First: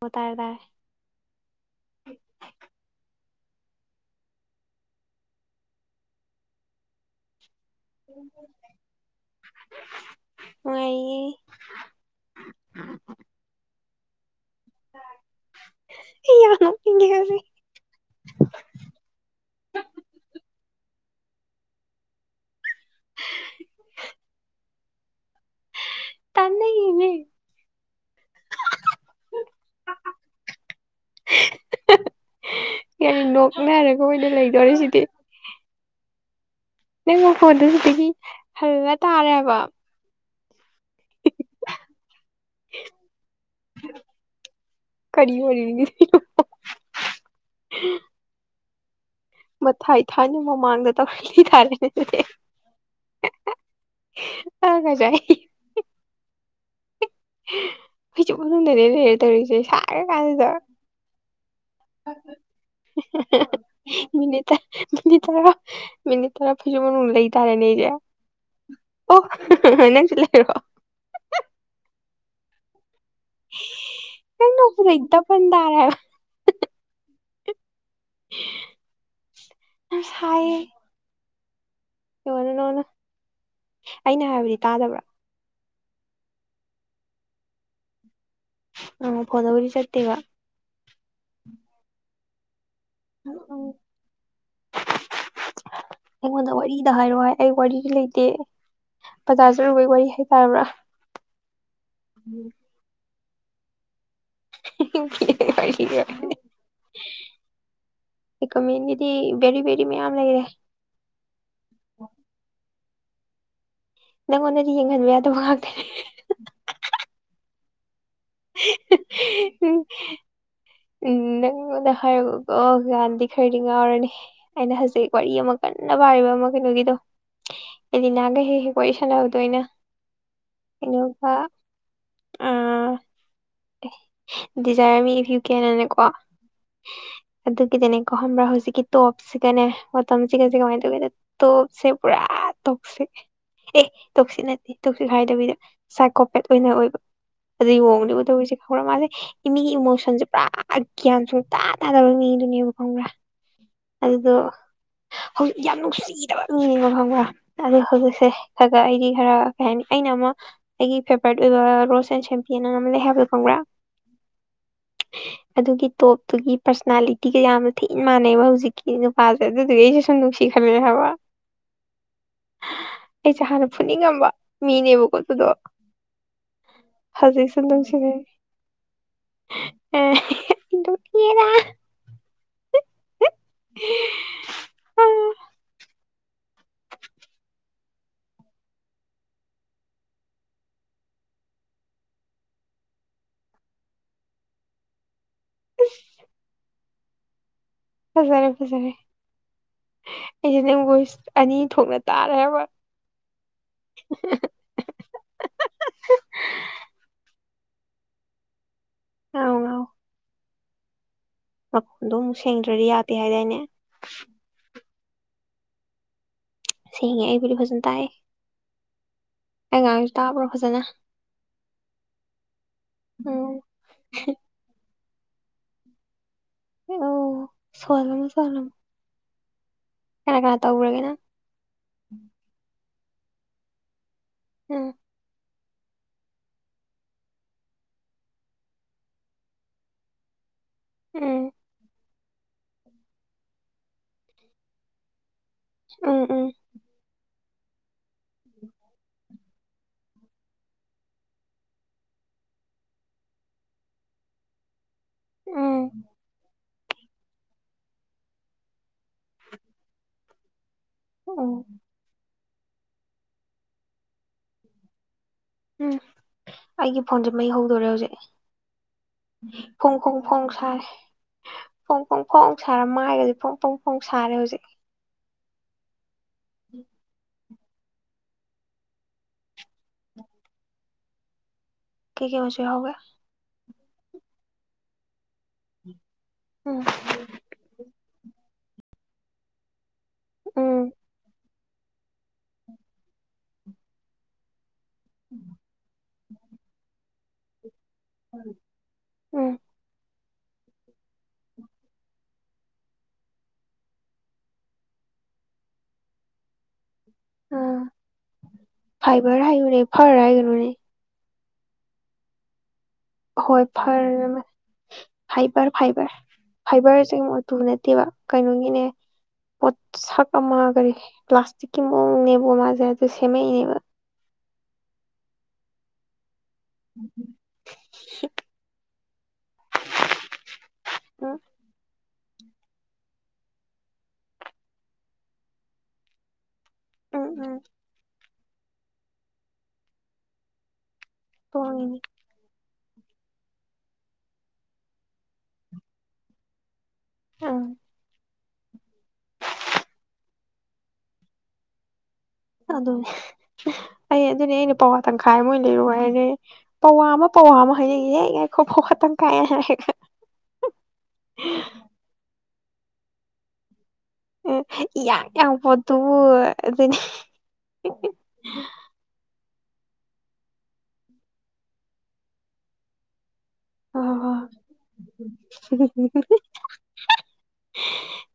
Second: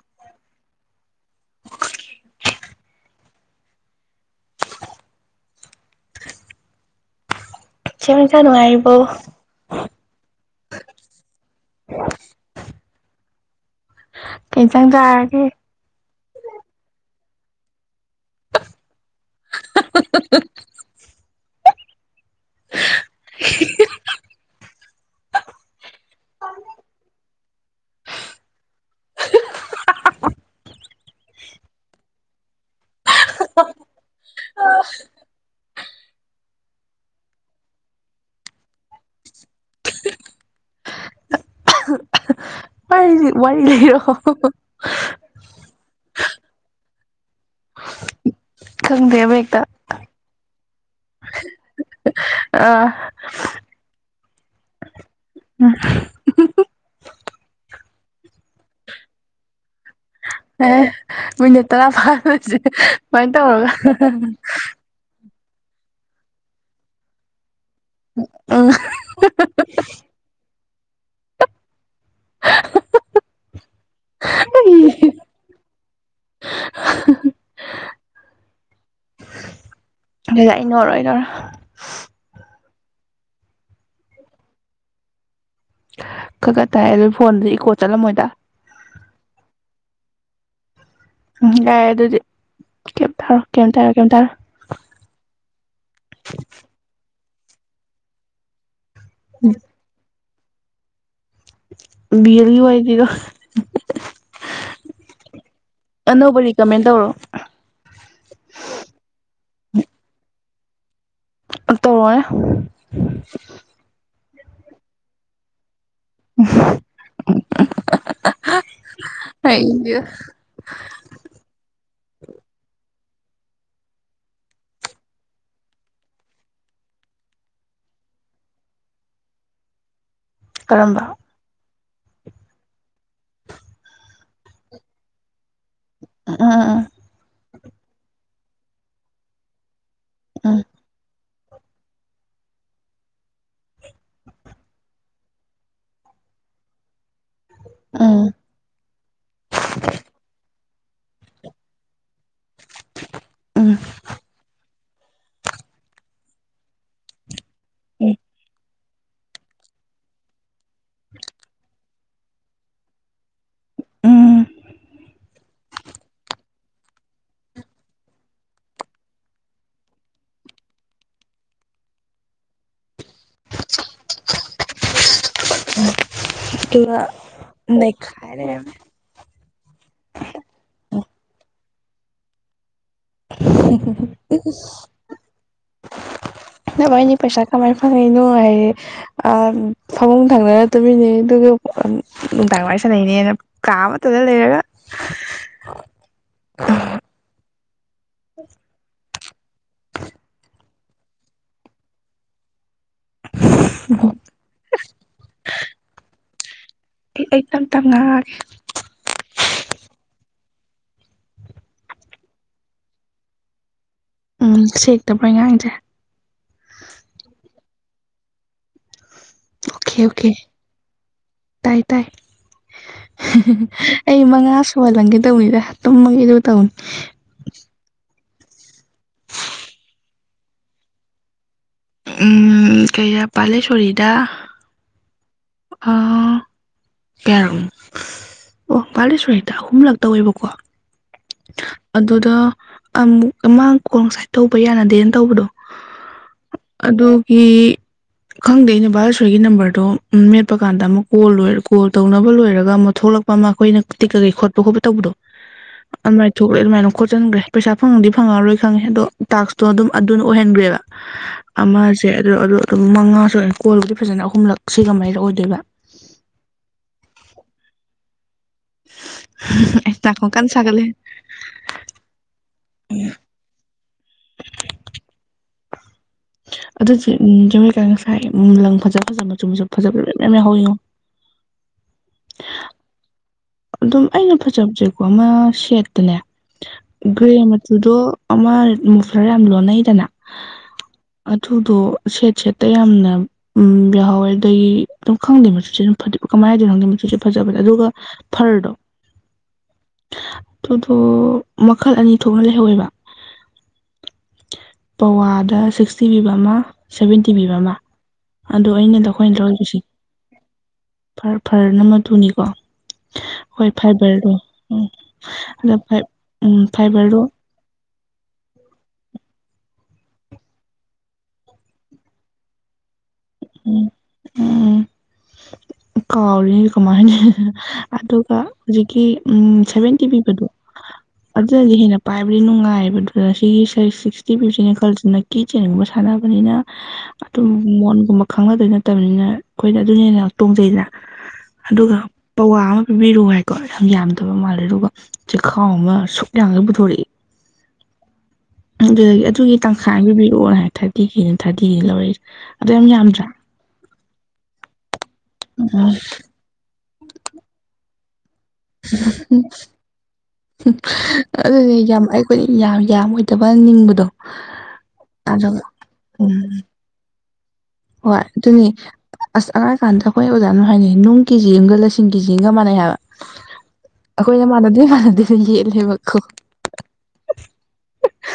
ꯑꯣ ꯇꯔꯦ ꯇꯔꯦ ꯆꯦꯃꯤꯁꯥ ꯅꯨꯉꯥꯢꯔꯤꯕꯣ ꯋꯥꯌꯦ ꯀꯩ ꯢꯟꯖꯥꯡ ꯆꯥꯔꯒꯦ [inaudible] ꯇꯥꯟꯅꯩꯌꯦꯃꯦ ꯀꯔꯤ ꯅꯣꯛꯅꯔꯒ ꯑꯣꯏꯅ ꯂꯩꯗꯣꯔꯦꯁꯤꯗꯤ ꯅꯪ ꯃꯈꯣꯟꯗꯨꯗꯒꯤ ꯍꯟꯂꯥ ꯇꯥꯔꯦꯕ ꯋꯥꯔꯤ ꯂꯤꯔꯛꯑꯣ ꯀꯔꯤ ꯑꯣꯏꯔꯤꯒꯦ [inaudible] ꯈꯪꯗꯦ ꯑꯃ ꯍꯦꯛꯇꯥ ꯃꯊꯥꯏ [unintelligible] ꯑ ꯑ ꯀꯥꯢꯖꯨ ꯍꯥꯢꯔꯤꯌꯦ [inaudible] ꯐꯩꯖꯨꯞ ꯃꯅꯨꯡꯗꯅꯦ ꯑꯩꯅ ꯂꯩꯔ ꯇꯧꯔꯛ ꯏꯁꯦ ꯁꯥꯔꯥ ꯑꯦ ꯃꯤꯅꯤꯠ ꯇꯔꯥ ꯐꯥꯗꯣꯢꯁꯦ ꯁꯨꯃꯥꯏꯅ ꯇꯧꯔꯒ ꯃꯤꯅꯤꯠ ꯃꯤꯅꯤꯠ ꯇꯔꯥ ꯃꯤꯅꯤꯠ ꯇꯔꯥ ꯐꯩꯖꯨꯞ ꯃꯅꯨꯡꯗ ꯂꯩ ꯇꯔꯦꯅꯦ ꯑꯩꯁꯦ ꯎꯝ ꯑꯣ ꯅꯪꯁꯨ ꯂꯩꯔꯣ [inaudible] ꯑꯗꯨꯗꯤ ꯑꯩ ꯅꯣꯛꯑꯔꯣꯢ ꯅꯣꯛꯑꯔꯣꯢ [inaudible] ꯅꯣꯛꯑꯅꯨ ꯅꯣꯛꯑꯅꯨ ꯑꯩꯅ ꯍꯥꯢꯕꯗꯤ ꯇꯥꯗꯕ꯭ꯔ ꯈꯒ ꯇꯥꯏ ꯑꯗꯣ ꯐꯣꯟꯗꯤ ꯏꯀꯣ ꯆꯠꯂꯝꯃꯣꯏꯗ ꯎꯝ ꯐꯣꯟꯗꯕꯨꯗꯤ ꯆꯠꯇꯦꯕ ꯎꯝ ꯌꯥꯔꯦ ꯗꯨꯗꯤ ꯀꯦꯝ ꯇꯥꯔꯣꯢ ꯀꯦꯝ ꯎꯝ ꯇꯥꯔꯣꯢ ꯑꯩꯉꯣꯟꯗ ꯋꯥꯔꯤꯗ ꯍꯥꯏꯔꯣ ꯍꯥꯏ ꯑꯩ ꯋꯥꯔꯤ ꯂꯩꯇꯦ ꯕꯖꯥꯔ ꯆꯠꯂꯨꯕꯩ ꯋꯥꯔꯤ ꯇꯥꯕ꯭ꯔ ꯕꯤꯌꯦꯜꯒꯤ ꯋꯥꯔꯤ ꯂꯤꯔꯛ ꯑꯣ [inaudible] ꯑꯅꯧꯕ ꯔꯤꯀꯃꯦꯟ ꯇꯧꯔꯣ ꯕꯦꯔꯤ-ꯕꯦꯔꯤ ꯃꯌꯥꯝ ꯂꯩꯔꯦ꯫ ꯑꯝ ꯇꯧꯔꫭꯅꯦ꯫ [unintelligible] ꯅꯪꯉꯣꯟꯗꯗꯤ ꯌꯦꯡꯍꯟꯕ ꯌꯥꯗꯕ ꯉꯥꯛꯇꯅꯦ꯫ [unintelligible] [unintelligible] ꯑꯩꯗꯤ ꯎꯪ ꯅꯪꯉꫭꯟꯗ ꯍꯥꯏꯔꯒ ꯀꫭꯛ ꯌꯥꯅꯤ꯫ ꯗꯤ ꯈꯔꯗꯤ ꯉꯥꯎꯔꯅꯤ ꯑꯩꯅ ꯍꯖꯤꯛ ꯋꯥꯔꯤ ꯑꯃ ꯀꯟꯅ ꯄꯥꯔꯤꯕ ꯑꯃ ꯀꯩꯅꯣꯒꯤꯗꯣ ꯑꯦꯂꯤꯅꯥꯒ ꯍꯦꯛ-ꯍꯦꯛ ꯋꯥꯔꯤ ꯁꯥꯟꯅꯕꯗꯣ ꯑꯩꯅ꯫ ꯀꯔꯝꯕ꯫ ꯑꯥ ꯑꯦ ꯗꯤꯖꯥꯏꯔ ꯃꯤ ꯏꯐ ꯌꯨ ꯀꯦꯟ ꯍꯥꯏꯅ ꯀꫭ ꯎꯝ ꯎꯝ ꯑꯗꯨꯒꯤꯗꯤꯅꯦꯀꯣ ꯈꯪꯕ꯭ꯔꯥ ꯍꯧꯖꯤꯛꯀꯤ ꯇꯣꯞꯁꯤꯒꯅꯦ ꯇꯝꯖꯤꯀꯁꯤ ꯎꯝ ꯀꯃꯥꯏꯅ ꯇꯧꯒꯦꯗ ꯇꯣꯞꯁꯦ ꯄꯨꯔꯥ ꯇꯣꯞꯁꯦ ꯑꯦ ꯇꯣꯛꯁꯤꯠ ꯅꯠꯇꯦ꯫ ꯁꯤꯛ ꯍꯥꯏꯗꯕꯤꯗ ꯁꯥꯏꯀꯣꯄꯦꯠ ꯑꯣꯏꯅ ꯑꯣꯏꯕ꯫ ꯎꯝ ꯑꯗꯨꯒꯤ ꯃꯑꫭꯡꯗ [unintelligible] ꯃꯤꯒꯤ ꯏꯃꯣꯁꯟꯁꯦ ꯄꯨꯔꯥ ꯑꯒꯌꯥꯟ ꯁꯡꯨ ꯇꯥ ꯇꯥꯗꯕ ꯃꯤꯗꯨꯅꯦꯕ ꯈꯪꯕ꯭ꯔꯥ꯫ ꯎꯝ ꯎꯝ ꯑꯗꯨꯗꯣ ꯍꯧꯖꯤꯛ ꯌꯥꯝ ꯅꯨꯡꯁꯤꯕ ꯃꯤ ꯃ ꯐꯪꯕ ꯑꯗꯨ ꯎꯝ ꯍꯧꯖꯤꯛꯁꯦ ꯒ ꯑꯩꯗꯤ ꯈꯔ ꯀꯩ ꯍꯥꯏꯅꯤ ꯑꯩꯅ ꯑꯃ ꯑꯩꯒꯤ ꯐꯦꯚꯣꯔꯥꯏꯠ ꯑꯣꯏꯕ ꯔꯣꯁ ꯑꯦꯟ ꯁꯦꯝꯄꯤꯅ ꯃ ꯂꯩ꯫ ꯍꯥꯏꯕꯗꯣ ꯈꯪꯕ꯭ꯔꯥ ꯎꯝ ꯑꯗꯨꯒꯤ ꯇꯣꯞꯇꯨꯒꯤ ꯄꯔꯁꯅꯥꯂꯤꯇꯤꯒ ꯌꯥꯝꯅ ꯊꯤꯅ ꯃꯥꯟꯅꯩꯕ ꯍꯧꯖꯤꯛꯀꯤ ꯅꯨꯄꯥꯁꯦ ꯑꯗꯨꯗꯨꯒꯤ ꯑꯩꯁꯨꯦ ꯁꯨꯝ ꯅꯨꯡꯁꯤ ꯈꯜꯂꯦ ꯍꯥꯏꯕ ꯑꯩꯁꯦ ꯍꯥꯟꯅ ꯐꯨꯅꯤꯡꯉꯝꯕ ꯃꯤꯅꯦꯕꯀꫭ ꯗꯨꯗꯣ꯫ [unintelligible] ꯑꯦ [unintelligible] [unintelligible] ꯑꯥ, [unintelligible] ꯅꯃꯣꯥꯏꯅꯤ ꯄꯩꯁꯥ ꯀꯃꯥꯏꯅ ꯐꯪꯉꯤꯅꯣ ꯍꯥꯏ ꯑꯥ ꯐꯃꯨꯡ ꯊꯪꯅꯔ ꯇꯨꯃꯤꯟꯅꯩ ꯑꯗꯨꯒ ꯅꯨꯡꯗꯥꯡ ꯋꯥꯔꯤ ꯁꯥꯅꯩꯅꯦꯅ ꯀꯥ ꯑꯃꯇꯗ ꯂꯩꯔꯒ꯫ [unintelligible] ꯐꯖꯔꯦ ꯐꯖꯔꯦ ꯑꯩꯁꯦ ꯅꯪ ꯕꯣꯏꯁ ꯑꯅꯤ ꯊꯣꯛꯅ ꯇꯥꯔꯦ ꯍꯥꯏꯕ [unintelligible] ꯑꯩ ꯑꯩ ꯇꯝ ꯇꯝ ꯉꯥꯡꯉꯛꯑꯒꯦ ꯉꯥꯡꯉꯣ ꯉꯥꯡꯉꯣ ꯃꯈꯣꯜꯗꯣ ꯑꯃꯨꯛ ꯁꯦꯡꯗ꯭ꯔꯗꯤ ꯌꯥꯗꯦ ꯍꯥꯏꯗꯥꯏꯅꯦ ꯎꯝ ꯁꯦꯡ ꯊꯧꯕ ꯉꯥꯡꯗꯔꯦ ꯁꯦꯡꯉꯦ ꯑꯩꯒꯤꯗꯤ ꯐꯖꯅ ꯇꯥꯏꯑꯦ ꯑꯣꯀꯦ ꯑꯣꯀꯦ ꯇꯥꯏ ꯇꯥꯏ ꯎꯝ ꯑꯩ ꯃꯉꯥ ꯁꯨꯍꯜꯂꯝꯒꯦ ꯇꯧꯅꯤꯗ ꯇꯨꯝꯃ ꯒꯦ ꯑꯗꯨꯒ ꯇꯧꯅꯤ ꯑꯣ [unintelligible] ꯀꯅꯥ ꯀꯅꯥ ꯇꯧꯒꯔꯒꯦ ꯅꯪ ꯎꯝ ꯀꯌꯥ ꯄꯥꯜꯂꯤ ꯁꯦꯜꯂꯤꯗꯥ ꯎꯝ ꯑꯃꯥ ꯀꯌꯥꯔꯛꯅꯣ ꯑꯣ ꯄꯥꯂꯦꯁꯣꯔꯤꯗ ꯑꯍꯨꯃꯂꯛ ꯇꯧꯔꯦꯕꯥꯀꯣ ꯎꯝ ꯑꯗꯨꯗ ꯑꯃꯨꯛ ꯑꯃꯥ ꯀꯣꯜ ꯉꯁꯥꯏ ꯇꯧꯕ ꯌꯥꯅꯗꯦꯅ ꯇꯧꯕꯗꯣ ꯎꯝ ꯎꯝ ꯒꯤ ꯈꯪꯗꯦ ꯕꯥꯂꯦꯁꯣꯔꯤꯒꯤ ꯅꯝꯕꯔꯗꯣ ꯎꯝ ꯃꯦꯠꯄ ꯀꯥꯟꯗ ꯑꯃꯨꯛ ꯀꯣꯜ ꯂꯣꯏꯔ ꯀꯣꯜ ꯇꯧꯅꯕ ꯂꯣꯏꯔꯒ ꯑꯃꯨꯛ ꯊꯣꯛꯂꯛꯄ ꯑꯃ ꯑꯩꯈꯣꯏꯅ ꯀꯤ ꯀꯩꯀꯩ ꯈꯣꯠꯄ ꯈꯣꯠꯄ ꯇꯧꯕꯗꯣ ꯎꯝ ꯑꯗꯨꯃꯥꯏ ꯊꯣꯛꯂꯛꯑꯦ ꯑꯗꯨꯃꯥꯏ ꯈꯣꯠꯆꯟꯈ꯭ꯔꯦ ꯄꯩꯁꯥ ꯐꯪꯉꯗꯤ ꯐꯪꯉꯔꯣꯏ ꯈꯪꯉꯦ ꯑꯗꯣ ꯇꯥꯛꯁꯇꯣ ꯑꯗꯨꯝ ꯑꯗꯨꯅ ꯑꯣꯏꯍꯟꯈ꯭ꯔꯦꯕ ꯎꯝ ꯑꯃꯁꯦ ꯑꯗꯣ ꯑꯗꯨ ꯑꯗꯨꯝ ꯃꯉꯥꯁꯨ ꯁꯨꯔꯦ ꯀꯣꯜꯂꯗꯤ ꯐꯖꯅ ꯑꯍꯨꯝꯂꯛ꯫ ꯁꯤꯒ ꯃꯔꯤꯔꯛ ꯑꯣꯏꯗꯣꯏꯅꯦ ꯎꯝ ꯑꯩꯒꯤ ꯐꯣꯟꯁꯦ ꯃꯩ ꯍꯧ ꯗꯣꯔꯦ ꯍꯧꯖꯤꯛ꯫ ꯑꯩ ꯐꯣꯡ ꯐꯣꯡ ꯅꯥꯀꯣꯡ ꯐꯣꯡ ꯀꯟꯅ ꯁꯥꯒꯠꯂꯦ ꯁꯥꯔꯦ ꯐꯣꯡ ꯐꯣꯡ ꯐꯣꯡ ꯁꯥꯔꯝ ꯃꯥꯒꯖꯦ ꯐꯣꯡ ꯐꯣꯡ ꯐꯣꯡ ꯁꯥꯔꯦ ꯍꯧꯖꯤꯛ꯫ ꯑꯗꯨ ꯖꯨ ꯎꯝ ꯉꯁꯥꯏ ꯂꯪ ꯐꯖ ꯐꯖꯕ ꯃꯆꯨ ꯐꯖꯕ ꯃꯌꯥꯝ ꯌꯥꯍꯧꯏ ꯉꯣ꯫ ꯀꯩ ꯀꯩ ꯃꯆꯨ ꯌꯥꯎꯍꯧꯒꯦ ꯑꯗꯨꯝ ꯑꯩꯅ ꯐꯖꯕꯁꯦꯀꯣ ꯑꯃ ꯁꯦꯠꯇꯅꯦ ꯎꯝ ꯒꯔꯦ ꯃꯆꯨꯗꯣ ꯑꯝꯃꯥ ꯃꯨꯐꯂꯦꯔ ꯌꯥꯝ ꯂꯣꯅꯩꯗ ꯅ ꯎꯝ꯫ ꯑꯗꯨꯗꯣ ꯁꯦꯠ - ꯁꯦꯠꯇ ꯌꯥꯝꯅ ꯎ ꯌꯥꯎꯍꯧꯋꯦ ꯑꯗꯒꯤ ꯑꯗꯨꯝ ꯈꯪꯗꯦ ꯃꯆꯨꯁꯦꯗꯨꯃ ꯀꯃꯥꯏꯅ ꯍꯥꯏꯗꯣꯏꯅꯣ ꯈꯪꯗꯦ ꯃꯆꯨꯖꯦ ꯐꯖꯕꯅꯦ ꯑꯗꯨꯒ ꯐꯔꯗꯣ ꯎꯝ ꯑꯗꯨꯗꯣ ꯃꯈꯜ ꯑꯅꯤ ꯊꯣꯛꯅ ꯂꯩꯍꯧꯋꯦꯕ ꯄꯋꯥꯗ ꯁꯤꯛꯁꯇꯤ ꯄꯤꯕ ꯑꯃ ꯁꯚꯦꯟꯇꯤ ꯄꯤꯕ ꯑꯃ ꯎꯝ ꯑꯗꯣ ꯑꯩꯅꯥ ꯇꯧꯈꯣꯏ ꯐꯥꯏꯕꯔ ꯂꯦꯔꯗꯤ ꯀꯨꯁꯤ ꯍꯥꯏꯌꯨꯅꯦ ꯐꯔ ꯍꯥꯏꯒꯅꯨꯅꯦ ꯐꯔ ꯐꯔꯅ ꯃꯇꯨꯅꯤꯀꯣ ꯍꯣꯏ ꯐꯥꯏꯕꯔꯗꯣ ꯐꯔ ꯎꯝ ꯐꯥꯏꯕꯔ ꯑꯗ ꯐꯥꯏ ꯐꯥꯏꯕꯔ ꯎꯝ ꯐꯥꯏꯕꯔꯁꯦ ꯐꯥꯏꯕꯔꯗꯣ ꯃꯥꯇꯨ ꯅꯠꯇꯦꯕ ꯀꯩꯅꯣꯒꯤꯅꯦ ꯁꯛ ꯑꯃ ꯀꯔꯤ ꯄ꯭ꯂꯥꯁꯇꯤꯛꯀꯤ ꯃꯑꯣꯡꯅꯦꯕ ꯃꯥꯁꯦ ꯁꯦꯝꯃꯛ ꯏꯅꯦꯕꯥ ꯀꯥꯎ ꯀꯃꯥꯏ ꯍꯥꯏꯅꯤ ꯑꯗꯨꯒ ꯍꯧꯖꯤꯛ ꯀꯤ ꯎꯝ ꯁꯦꯚꯦꯟꯇꯤ ꯄꯤꯕꯗꯣ ꯎꯝ ꯑꯗꯨꯅꯗꯤ ꯍꯦꯟꯅ ꯄꯥꯏꯕꯗꯤ ꯅꯨꯡꯉꯥꯏꯕꯗꯨꯗ ꯁꯤꯒꯤ ꯁꯤꯛꯁꯇꯤ ꯐꯤꯞꯁꯤꯅ ꯈꯜꯁꯤꯅ ꯅꯥꯏꯀꯤ ꯆꯦꯟꯒꯨꯝꯕꯥ ꯁꯥꯔꯀꯑꯥꯕꯅꯤꯅꯥ ꯎꯝ ꯑꯗꯨ ꯎꯝ ꯃꯣꯟꯒꯨꯃꯛ ꯈꯪꯅꯗꯣꯏ ꯅꯠꯇꯕꯅꯤꯅ ꯑꯩꯈꯣꯏꯅꯗꯤ ꯍꯦꯟꯅ ꯇꯣꯡꯖꯩꯗꯥꯅ ꯑꯗꯨꯒ ꯇꯣꯡꯉꯤꯅꯤ ꯄꯋꯥ ꯑꯃ ꯄꯤꯕꯤꯔꯨ ꯍꯥꯏꯀꯣ ꯌꯥꯝ ꯌꯥꯝꯗꯕ ꯃꯥꯜꯂꯦ ꯑꯗꯨꯒ ꯆꯦꯈꯥꯎ ꯑꯃ ꯁꯨꯛ ꯌꯥꯝꯒꯩ ꯄꯨꯊꯣꯔꯛꯏ ꯑꯥ ꯑꯗꯨꯗꯒꯤ ꯑꯗꯨꯒꯤ ꯇꯪꯈꯥꯏ ꯑꯃ ꯄꯤꯕꯤꯔꯛꯑꯣ ꯍꯥꯏ ꯊꯥꯔꯇꯤꯒꯤꯅꯤ ꯊꯥꯔꯇꯤꯒꯤꯅꯤ ꯂꯧꯔꯛꯏꯁ ꯑꯗꯨ ꯌꯥꯝ ꯑꯗꯨꯅꯦ ꯌꯥꯝꯗ꯭ꯔꯥ ꯑꯩ ꯑꯗꯨꯅꯦ ꯑꯩꯅ ꯄꯥꯝ ꯇꯪꯈꯥꯏ ꯑꯃ ꯑꯣꯏꯅ ꯂꯩꯔꯨ ꯍꯥꯏꯔꯒꯦ ꯄꯋꯥ ꯑꯃ ꯄꯋꯥ ꯑꯃ ꯍꯥꯏꯅꯩ [unintelligible] ꯑꯗꯨꯗꯤ ꯌꯥꯝ ꯑꯩ ꯑꯩꯈꯣꯏ ꯌꯥꯝ ꯌꯥꯝꯃꯣꯏꯗꯕ ꯅꯤꯡꯕꯗꯣ ꯎꯝ ꯏꯌꯥꯡ ꯌꯥꯡꯕ ꯑꯗꯨꯒ ꯄꯣꯠꯇꯨꯕꯨ ꯎꯝ ꯑꯗꯨꯅꯤ ꯍꯣꯏ ꯑꯗꯨꯅꯤ ꯑꯁ ꯑꯔꯥꯏ ꯀꯥꯟꯗ ꯑꯩꯈꯣꯏ ꯑꯣꯖꯥꯅ ꯍꯥꯏꯅꯤ ꯅꯨꯡ ꯀꯦꯖꯤ ꯑꯃꯒ ꯂꯤꯁꯤꯡ ꯀꯦꯖꯤ ꯑꯃꯒ ꯃꯥꯟꯅꯩ ꯍꯥꯏꯕ ꯑ ꯑꯩꯈꯣꯏꯅ ꯃꯥꯟꯅꯗꯦ ꯃꯥꯟꯅꯗꯦꯅ ꯌꯦꯠꯂꯦꯕꯀꯣ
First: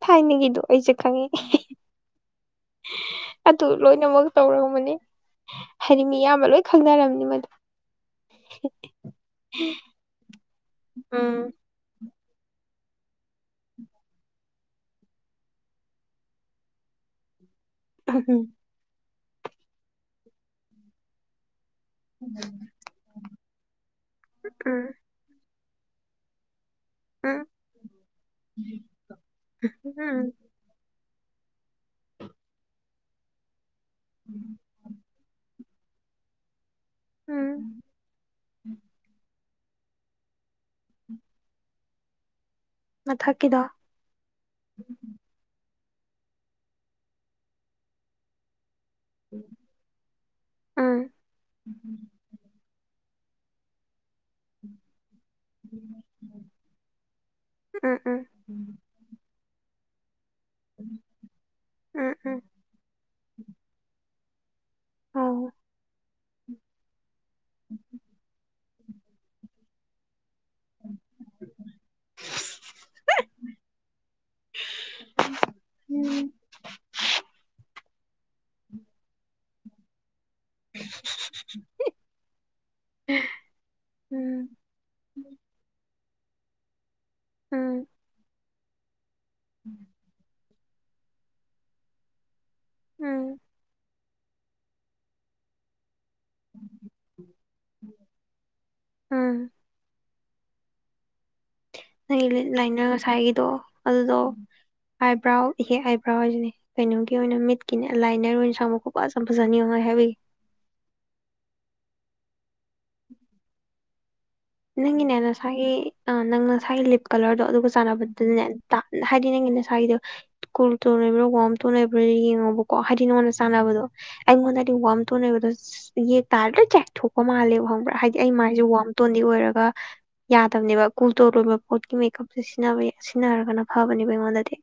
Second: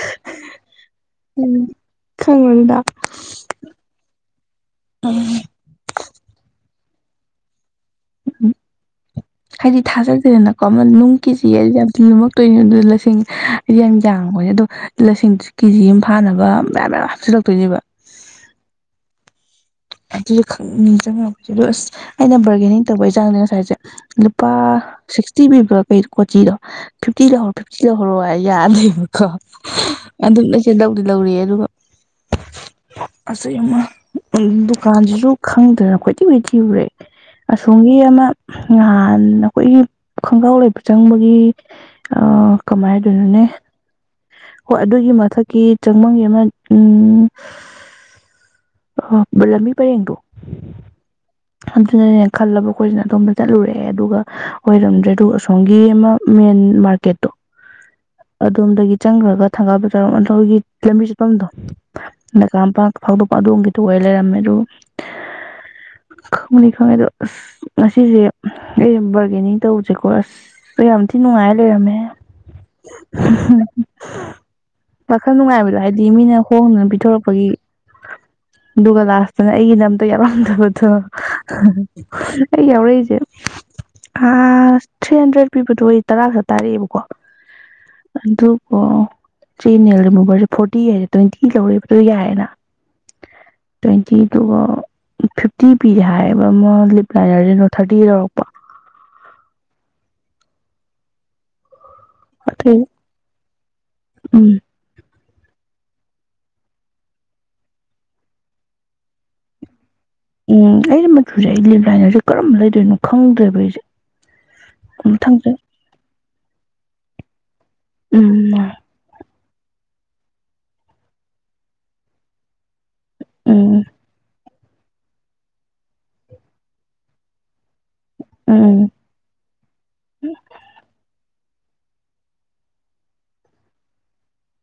ꯊꯥꯏꯅꯒꯤꯗꯣ ꯑꯩꯁꯦ ꯈꯪꯉꯤ ꯎꯝ ꯈꯪꯕꯗꯨꯗ ꯑꯗꯨ ꯂꯣꯏꯅꯃꯛ ꯇꯧꯔꯕꯅꯤ ꯍꯥꯏꯗꯤ ꯃꯤꯌꯥꯝꯅꯥ ꯂꯣꯏ ꯈꯪꯅꯔꯝꯅꯤ ꯃꯗꯨ ꯎꯝ ꯍꯥꯏꯗꯤ ꯊꯥꯖꯗꯦꯗꯅ ꯀꯃꯟ ꯅꯨꯡ ꯎꯝ ꯀꯦꯖꯤ ꯍꯥꯏꯁꯦ ꯌꯥꯝ ꯊꯤꯅꯥ ꯂꯨꯝꯃꯛ ꯇꯣꯏꯅꯤ ꯑꯗꯨ ꯂꯁꯤꯡ ꯌꯥꯝ ꯌꯥꯪꯕꯅꯤꯅꯥ ꯑꯗꯣ ꯂꯁꯤꯡꯗꯨꯁꯨ ꯀꯦꯖꯤ ꯑꯃ ꯐꯥꯅꯕ ꯃꯌꯥꯝ ꯃꯌꯥꯝꯁꯨ ꯍꯥꯞ ꯆꯤꯟꯂꯛ ꯇꯣꯏꯅꯦꯕ ꯎꯝ ꯑꯗꯨꯁꯨ ꯈꯅꯤꯡ ꯅꯤꯡꯖꯡꯉꯛꯗ ꯂꯣꯏ ꯑꯁ ꯑꯩꯅ ꯕꯥꯔꯒꯦꯅꯤꯡ ꯇꯧꯕꯩ ꯆꯥꯡꯁꯦ ꯉꯁꯥꯏꯁꯦ ꯂꯨꯄꯥ ꯎꯝ ꯁꯤꯛꯁꯇꯤ ꯄꯤꯕ꯭ꯔꯥ ꯑꯣꯏ ꯀꯣꯆꯤꯗꯣ ꯐꯤꯐꯇꯤ ꯎꯝ ꯂꯧꯍꯧꯔꯣ ꯐꯤꯐꯇꯤ ꯂꯧꯍꯧꯔꯣ ꯌꯥꯗꯦꯕꯀꯣ ꯎꯝ ꯑꯃꯨꯛꯀꯁꯨ ꯂꯧꯕ ꯂꯥꯛ ꯂꯧꯔꯑꯦ ꯑꯗꯨꯒ ꯑ ꯑꯃ ꯎꯝ ꯂꯨꯛ ꯈꯪꯗ꯭ꯔꯥꯗꯅ ꯀꯣꯏꯊꯤ ꯀꯣꯢꯊꯤ ꯊꯤꯔꯨꯔꯦ ꯎꯝ ꯑꯁꯣꯝꯒꯤ ꯑꯃ ꯉꯍꯥꯟ ꯑꯩꯈꯣꯏꯒꯤ ꯈꯣꯡꯒ꯭ꯔꯥꯎ ꯂꯩ ꯆꯪꯕꯒꯤ ꯑ ꯀꯃꯥꯏ ꯍꯥꯏꯗꯣꯏꯅꯣꯅꯦ ꯃꯊꯛꯀꯤꯗꯣ ꯍꯣꯏ ꯑꯗꯨꯒꯤ ꯃꯊꯛꯀꯤ ꯆꯪꯐꯝꯒꯤ ꯑꯃ ꯎꯝ ꯑꯣꯂꯝꯃꯤ ꯎꯝ ꯑꯗꯨꯅꯥꯅꯦ ꯈꯟꯂꯣ ꯂꯥꯕꯨꯛ ꯑꯣꯢꯅ ꯑꯩꯈꯣꯏꯁꯤꯅ ꯑꯗꯣꯝꯗ ꯆꯠꯂꯨꯔꯛꯑꯦ ꯑꯗꯨꯒ ꯑꯣꯏꯔꯝꯗ꯭ꯔꯦ ꯑꯗꯨꯒ ꯁꯣꯝꯒꯤ ꯑꯃ ꯃꯦꯟ ꯃꯥꯔꯀꯦꯠꯇꯣ ꯎꯝ ꯎꯝ ꯑꯗꯣꯝꯗꯒꯤ ꯆꯪꯈ꯭ꯔꯒ ꯊꯪꯒꯥꯜ ꯕꯥꯖꯥꯔ ꯋꯥꯠꯂꯤ ꯑꯩꯈꯣꯏꯒꯤ ꯂꯝꯕꯤ ꯆꯠꯐꯝꯗꯣ ꯎꯝ ꯎꯝ ꯅꯒꯃꯄꯥꯜ ꯐꯥꯎꯗꯣꯛꯄ ꯑꯗꯣꯝꯒꯤꯗ ꯑꯣꯏ ꯂꯩꯔꯝꯃꯦ ꯍꯜꯂꯣ ꯑ ꯅꯈꯉꯦ ꯑꯗꯨ ꯑꯁ ꯉꯁꯤꯁꯦ ꯑꯩ ꯕꯥꯔꯒꯦꯅꯤꯡ ꯇꯧꯁꯦꯀꯣ ꯑꯁ ꯀ ꯌꯥꯝ ꯊꯤ ꯅꯨꯡꯉꯥꯏꯔ ꯂꯩꯔꯝꯃꯦ ꯋꯥꯈꯜ ꯅꯨꯡꯉꯥꯏꯕꯗꯣ ꯍꯥꯏꯗꯤ ꯎꯝ ꯃꯤꯅ ꯍꯣꯡꯗꯨꯅ ꯄꯤꯊꯣꯔꯛꯄꯒꯤ ꯗꯨꯒꯂꯥꯁ ꯑꯗꯨꯅ ꯑꯩꯒꯤ ꯅꯝꯗꯣ ꯌꯥꯂꯥ ꯗꯣ ꯀ ꯌꯥꯎꯔꯛꯏꯁꯦꯥꯁ ꯎꯝ ꯊ꯭ꯔꯤ ꯍꯟꯗ꯭ꯔꯦꯠ ꯄꯤꯕꯗꯣ ꯑꯣꯏ ꯇꯔꯥ ꯈꯛꯇ ꯇꯥꯔꯛꯑꯦꯕꯀꯣ ꯎꯝ ꯑꯗꯨꯒꯕꯣ ꯆꯅꯦꯔ ꯃꯕ ꯐꯣꯔꯇꯤ ꯍꯥꯏꯔꯦ ꯇ꯭ꯋꯦꯟꯇꯤ ꯂꯧꯔꯤꯕꯗꯨꯣ ꯌꯥꯏꯔꯦꯅ ꯎꯝ ꯐꯤꯗꯨꯒ ꯐꯤꯐꯇꯤ ꯄꯤꯔꯦ ꯍꯥꯏ [inaudible] ꯎꯝ ꯅ ꯑꯗꯨ ꯂꯥꯏꯅꯥ ꯉꯁꯥꯏꯒꯤꯗꯣ ꯑꯗꯨꯗꯣ ꯎꯝ ꯕ꯭ꯔꯥꯎ ꯏꯍꯦꯛ ꯍꯥꯏꯏ ꯕ꯭ꯔꯥꯎ ꯍꯥꯏꯁꯤꯅꯦ ꯀꯩꯅꯣꯒꯤ ꯑꯣꯏꯅ ꯃꯤꯠꯀꯤꯅꯦ ꯂꯥꯏꯅꯔ ꯑꯣꯏꯅ ꯁ ꯃꯈ ꯈꯄꯖ ꯐꯖꯅꯤꯌꯣ ꯍꯥꯏꯕꯒꯤ ꯎꯝ ꯑꯩꯩꯅ ꯃꯆꯨꯁꯦ ꯑꯩ ꯂꯤꯞ ꯂꯥꯏꯅꯁꯦ ꯀꯔꯝꯕ ꯂꯩꯗꯣꯏꯅꯣ ꯈꯪꯗ꯭ꯔꯦꯕ ꯑꯩꯁꯦ ꯃꯊꯪꯁꯦ ꯅꯪꯅꯦꯅꯁꯥꯏꯒꯤ ꯑ ꯅꯪ ꯉꯥꯏ ꯂꯤꯞ ꯀꯂꯔꯗꯣ ꯑꯗꯨꯒ ꯁꯥꯟꯅꯕꯗꯨꯅꯦ ꯎꯝ ꯍꯥꯏꯗꯤ ꯅꯪ ꯁꯥꯏꯗ ꯀꯨꯜ ꯇꯣꯟꯅꯕ꯭ꯔꯥ ꯋꯥꯝ ꯇꯣꯟꯅꯩꯕ꯭ꯔꯥ ꯌꯦꯡꯉꯣꯕꯀꯣ ꯍꯥꯏ ꯅ ꯎꯝ ꯁꯥꯟꯅꯅꯕꯕꯨꯗꯨꯣ ꯑꯩ ꯃ ꯋꯥꯝ ꯊꯣꯛꯅꯕꯗ ꯌꯦꯛ ꯇꯥꯔꯗ꯭ꯔ ꯆꯦꯛꯊꯣꯛꯄ ꯃꯥꯜꯂꯦꯕ ꯈꯪꯕ꯭ꯔ ꯍꯥꯏ ꯑꯩ ꯃꯥꯏꯁꯦ ꯎꯝ ꯋꯥꯝ ꯇ ꯑꯣꯏꯔꯒ ꯌꯥꯗꯕꯅꯦꯕ ꯀꯨ ꯇꯣ ꯂꯣꯏꯅꯥꯃꯛ ꯄꯣꯠꯀꯤ ꯃꯦꯀꯞꯁꯦ ꯁꯤ ꯁꯤꯖꯤꯟꯅꯔꯒꯅ ꯐꯕꯅꯦꯕ ꯑꯩꯉꯣꯟꯗꯗꯤ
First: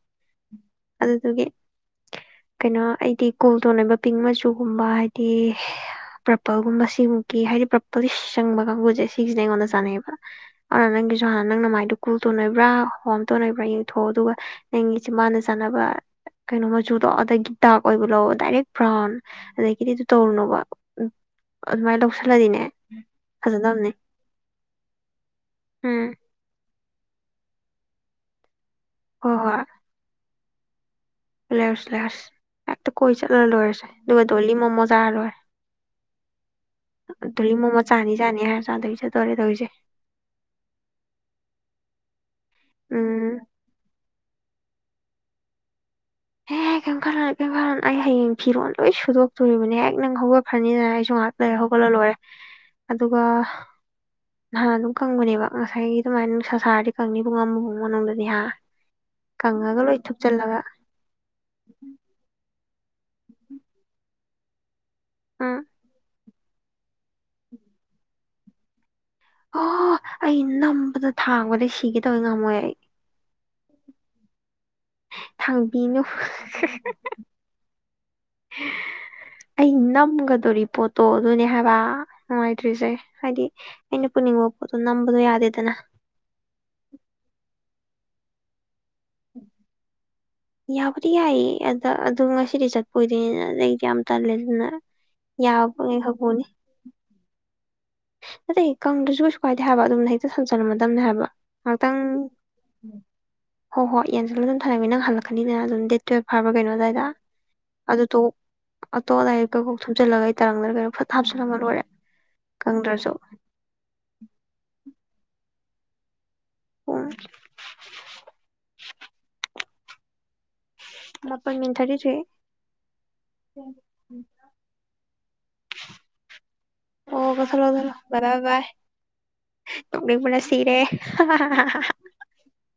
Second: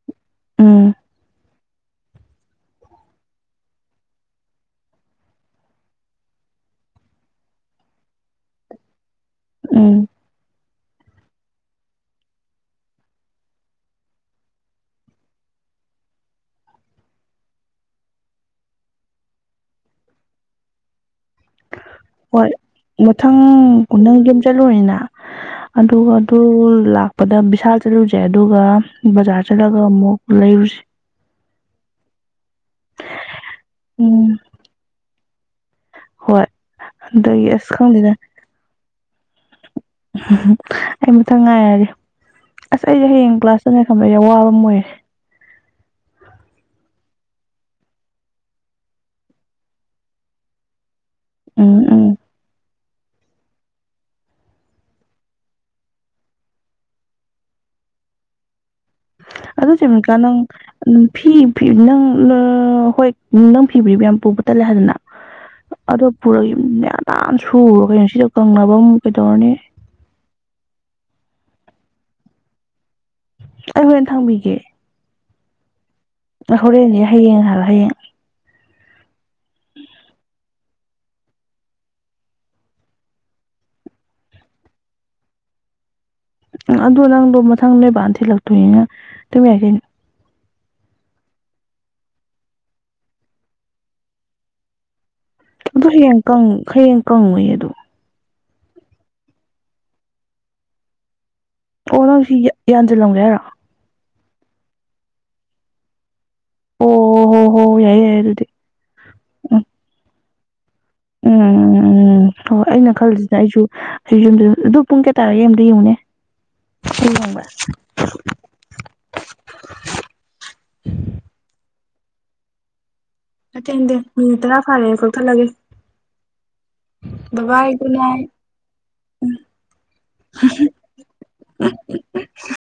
ꯎꯝ ꯑꯗꯨꯗꯨꯒ ꯀꯩꯅꯣ ꯑꯩꯗꯤ ꯀꯣꯜꯇꯣꯟ ꯑꯣꯏꯕ ꯄꯤꯡ ꯃꯆꯨꯒꯨꯝꯕ ꯍꯥꯏꯗꯤ ꯄ꯭ꯔꯄꯜꯒꯨꯝꯕ ꯁꯤꯃꯨꯛꯀꯤ ꯍꯥꯏꯗꯤ ꯄ꯭ꯔꯄꯜ ꯆꯪꯕ ꯀꯥꯡꯕꯨꯁꯦ ꯁꯤ ꯁꯤꯁꯤ ꯅ ꯀꯣꯟꯗ ꯎꯝ ꯁꯥꯅꯩꯕ ꯑꯗꯨꯅ ꯅꯪꯒꯤꯁꯨ ꯍꯥꯟꯅ ꯅꯪ ꯅ ꯃꯥꯏꯗꯨꯣ ꯀꯨꯜ ꯇꯣꯟ ꯅꯣꯏꯕ꯭ꯔꯥ ꯍꯣꯝ ꯇꯧ ꯅꯣꯏꯕ꯭ꯔꯥ ꯌꯦꯡꯊꯣꯛꯑꯣ ꯑꯗꯨꯒ ꯅꯪꯒꯤꯁꯤꯦ ꯃꯥꯅ ꯆꯥꯅꯕ ꯀꯩꯅꯣ ꯃꯆꯨꯗꯣ ꯑꯗꯒꯤ ꯗꯗꯥꯥꯛꯛ ꯑꯣꯏꯕ ꯂꯑꯣ ꯗꯥꯏꯔꯦꯛ ꯕ꯭ꯔꯥꯎꯟ ꯑꯗꯒꯤꯗꯤ ꯑꯗꯨ ꯇꯧꯔꯨꯅꯣꯕ ꯎ ꯑꯗꯨꯃꯥꯏꯅ ꯂꯧꯁꯜꯂꯗꯤꯅꯦ ꯐꯖꯗꯕꯅꯦ ꯅ ꯆꯠꯂꯨꯅꯤꯅ ꯑꯗꯨꯒ ꯎꯝ ꯑꯗꯨ ꯄꯗ ꯕꯤꯚꯤꯁꯥꯜ ꯆꯠꯂꯨꯁꯦ ꯑꯗꯨꯒ ꯕꯖꯥꯔ ꯆꯂꯒ ꯑꯃꯨꯛ ꯂꯩꯔꯨꯁꯤ ꯂꯦꯔꯨꯁꯤ ꯂꯦꯔꯨꯁꯤ ꯀꯦꯛꯇ ꯀꯣꯏ ꯆꯇꯂꯥ ꯂꯣꯏꯔꯦꯁꯦ ꯎꯝ ꯑꯗꯨꯒꯙꯂꯤ ꯃꯣꯃꯣꯖꯥꯔ ꯂꯣꯏꯔꯦ ꯍꯣꯏ ꯑꯗꯒꯤ ꯗꯣꯂꯤ ꯑꯁ ꯃꯣꯃꯣ ꯈꯪꯗꯦꯗ ꯆꯥꯅꯤ ꯆꯥꯅꯤ ꯍꯥꯏꯔ ꯆꯥꯗꯕꯤ ꯆꯠꯇꯣꯔꯦ ꯇꯧꯔꯤꯁꯦ ꯑꯩ ꯃꯊꯪ ꯉꯥꯏꯔꯒꯦ ꯑꯁ ꯑꯩꯁꯦ ꯎꯝ ꯍꯌꯦꯡ ꯀ꯭ꯂꯥꯁꯇꯅꯤ ꯈꯪꯕꯁꯦ ꯑ ꯋꯥꯕꯝꯣꯏ [inaudible] ꯍꯦ ꯍꯦꯛ ꯀꯩꯝꯜ ꯀꯩꯝꯀꯜ ꯑꯩ ꯍꯌꯦꯡ ꯐꯤꯔꯣꯟ ꯂꯣꯏ ꯁꯨꯗꯣꯛꯇꯣꯔꯤꯕꯅꯦ ꯍꯦꯛ ꯅꯪ ꯍꯧꯒꯠꯈ꯭ꯔꯅꯤꯗꯅ ꯑꯩꯁꯨ ꯉꯥꯍꯥꯛ ꯂꯩꯔꯒꯥ ꯎꯝ ꯍꯧꯒꯠꯂꯥ ꯎꯝ ꯂꯣꯏꯔꯦ ꯑꯗꯨꯒ ꯅꯍꯥꯟ ꯑꯗꯨꯝ ꯀꯪꯕꯅꯦꯕ ꯉꯁꯥꯏꯒꯤ ꯑꯗꯨꯃꯥꯏꯅ ꯁꯁꯥꯔꯗꯤ ꯀꯪꯅꯤꯕꯨ ꯉꯝꯝꯕꯥꯎ ꯃꯅꯨꯡꯗꯗꯤꯥꯟ ꯑꯗꯣ ꯆꯦꯝꯆꯥ ꯅꯪ ꯐꯤ ꯄꯤꯅꯪ [unintelligible] ꯑꯣ ꯍꯣꯏ ꯅꯪ ꯐꯤꯕꯤ꯭ꯔꯤꯕ ꯌꯥꯝ ꯄꯨꯕ ꯇꯜꯂꯦ ꯍꯥꯏꯗꯅ ꯎꯝ ꯑꯗꯣ ꯄꯨꯔꯒ ꯌ ꯃꯗꯥꯟ ꯁꯨꯔꯒ ꯀꯩꯅꯣ ꯁꯤꯗ ꯀꯪꯅꯕ ꯑꯩꯙꯣꯔꯅꯦꯦ ꯑꯣ ꯑꯩ ꯅꯝꯕꯗ ꯊꯥꯡꯕꯗ ꯁꯤꯒꯦꯗꯕ ꯉꯝꯃꯣꯏ ꯑꯩ ꯑꯩ ꯍꯣꯔꯦꯟ ꯊꯥꯡꯕꯤꯒꯦ ꯊꯥꯡ ꯂꯥꯛ ꯍꯧꯔꯦꯟꯁꯦ ꯍꯌꯦꯡꯍꯥꯟꯂ ꯍꯌꯦꯡ ꯍ ꯑꯩ ꯅꯝꯒꯗꯣꯔꯤꯕ ꯄꯣꯠꯇꯣ ꯑꯗꯨꯅꯦ ꯍꯥꯏꯕ ꯅꯨꯡꯉꯥꯏꯇ꯭ꯔꯤꯁꯦ ꯍꯥꯏꯗꯤ ꯑꯩꯅ ꯄꯨꯅꯤꯡꯕ ꯄꯣꯠꯇꯣ ꯅꯝꯕꯗꯣ ꯌꯥꯗꯦꯗꯅ ꯁꯤꯜꯂꯛꯇꯣꯏꯏꯅ ꯇꯃꯤ ꯌꯥꯩꯅ ꯌꯥꯕꯨꯗꯤ ꯌꯥꯏꯌꯦ ꯑꯗ ꯑꯗꯨ ꯉꯁꯤꯗꯤ ꯆꯠꯄ ꯑꯣꯏꯗꯣꯏꯅꯤꯅ ꯑꯗꯩꯗꯤ ꯌꯥꯝ ꯇꯜꯂꯦ ꯑꯗꯨꯅ ꯑꯗꯨ ꯌꯥꯕꯉꯩ ꯈꯛ ꯍꯌꯦꯡ ꯍꯌꯦꯡ ꯀꯪꯉꯨꯏ ꯑꯗꯨ ꯅꯗꯇꯩ ꯀꯪꯗ꯭ꯔꯁꯨ ꯀꯩꯁꯨ ꯀꯥꯏꯗꯦ ꯍꯥꯏꯕ ꯑꯗꯨꯝꯅ ꯍꯦꯛꯇ ꯁꯝꯖꯜꯔꯝꯃꯗꯕꯅꯤ ꯍꯥꯏꯕ ꯉꯥꯛꯇꯪ ꯑꯣ ꯅꯪ ꯁꯤ ꯌꯥꯟꯁꯤꯜꯂꯝꯒꯦ ꯍꯥꯏꯔ ꯇ ꯑꯟꯁꯂ ꯑꯗꯨꯝ ꯂꯩꯃꯤ ꯅꯪꯜꯥꯛꯥꯟꯅꯤꯅ ꯑꯗꯨꯝ ꯗꯦ ꯇꯨꯋꯦꯜꯞ ꯐꯕ꯭ꯔ ꯀꯩꯅꯣ ꯑꯣ ꯑꯗꯨꯗꯥꯏꯗ ꯍꯣ ꯍꯣ ꯌꯥꯏꯌꯦ ꯑꯗꯨꯇꯣ ꯌꯥꯏꯌꯦ ꯑꯗꯨꯗꯤ ꯑꯇꯣ ꯑꯗꯥꯏ ꯎꯝ ꯀꯀꯣꯛ ꯊꯨꯝꯆꯜꯂꯒ ꯇꯥꯡꯅꯔꯒ ꯐꯠ ꯎꯝ ꯍꯥꯞꯆꯜꯂꯝꯕ ꯎꯝ ꯂꯣꯏꯔꯦ ꯎꯝ ꯎꯝ ꯍꯣꯏ ꯑꯩꯅ ꯀꯪꯗ꯭ꯔꯁꯨ ꯈꯜꯂꯤꯁꯤꯅ ꯑꯩꯁꯨ ꯑꯩ ꯄꯨꯡ ꯀꯦ ꯇꯥꯔꯦꯨꯅꯦ ꯄꯨꯡ ꯊꯕ ꯄ ꯃꯤꯊꯔꯤ ꯆ ꯍꯦ ꯅꯠꯇꯦ ꯅꯠꯇꯦ ꯃꯤꯅꯤꯠ ꯇꯔꯥ ꯐꯥꯔꯦ ꯀꯛꯊꯠꯂꯒꯦ ꯑꯣ ꯀꯊꯂꯣ ꯕꯕꯥꯏ ꯒꯨꯗ ꯅꯥꯏꯠ ꯀꯊꯂꯣ ꯕꯥ ꯕꯥ ꯁꯤꯔꯦ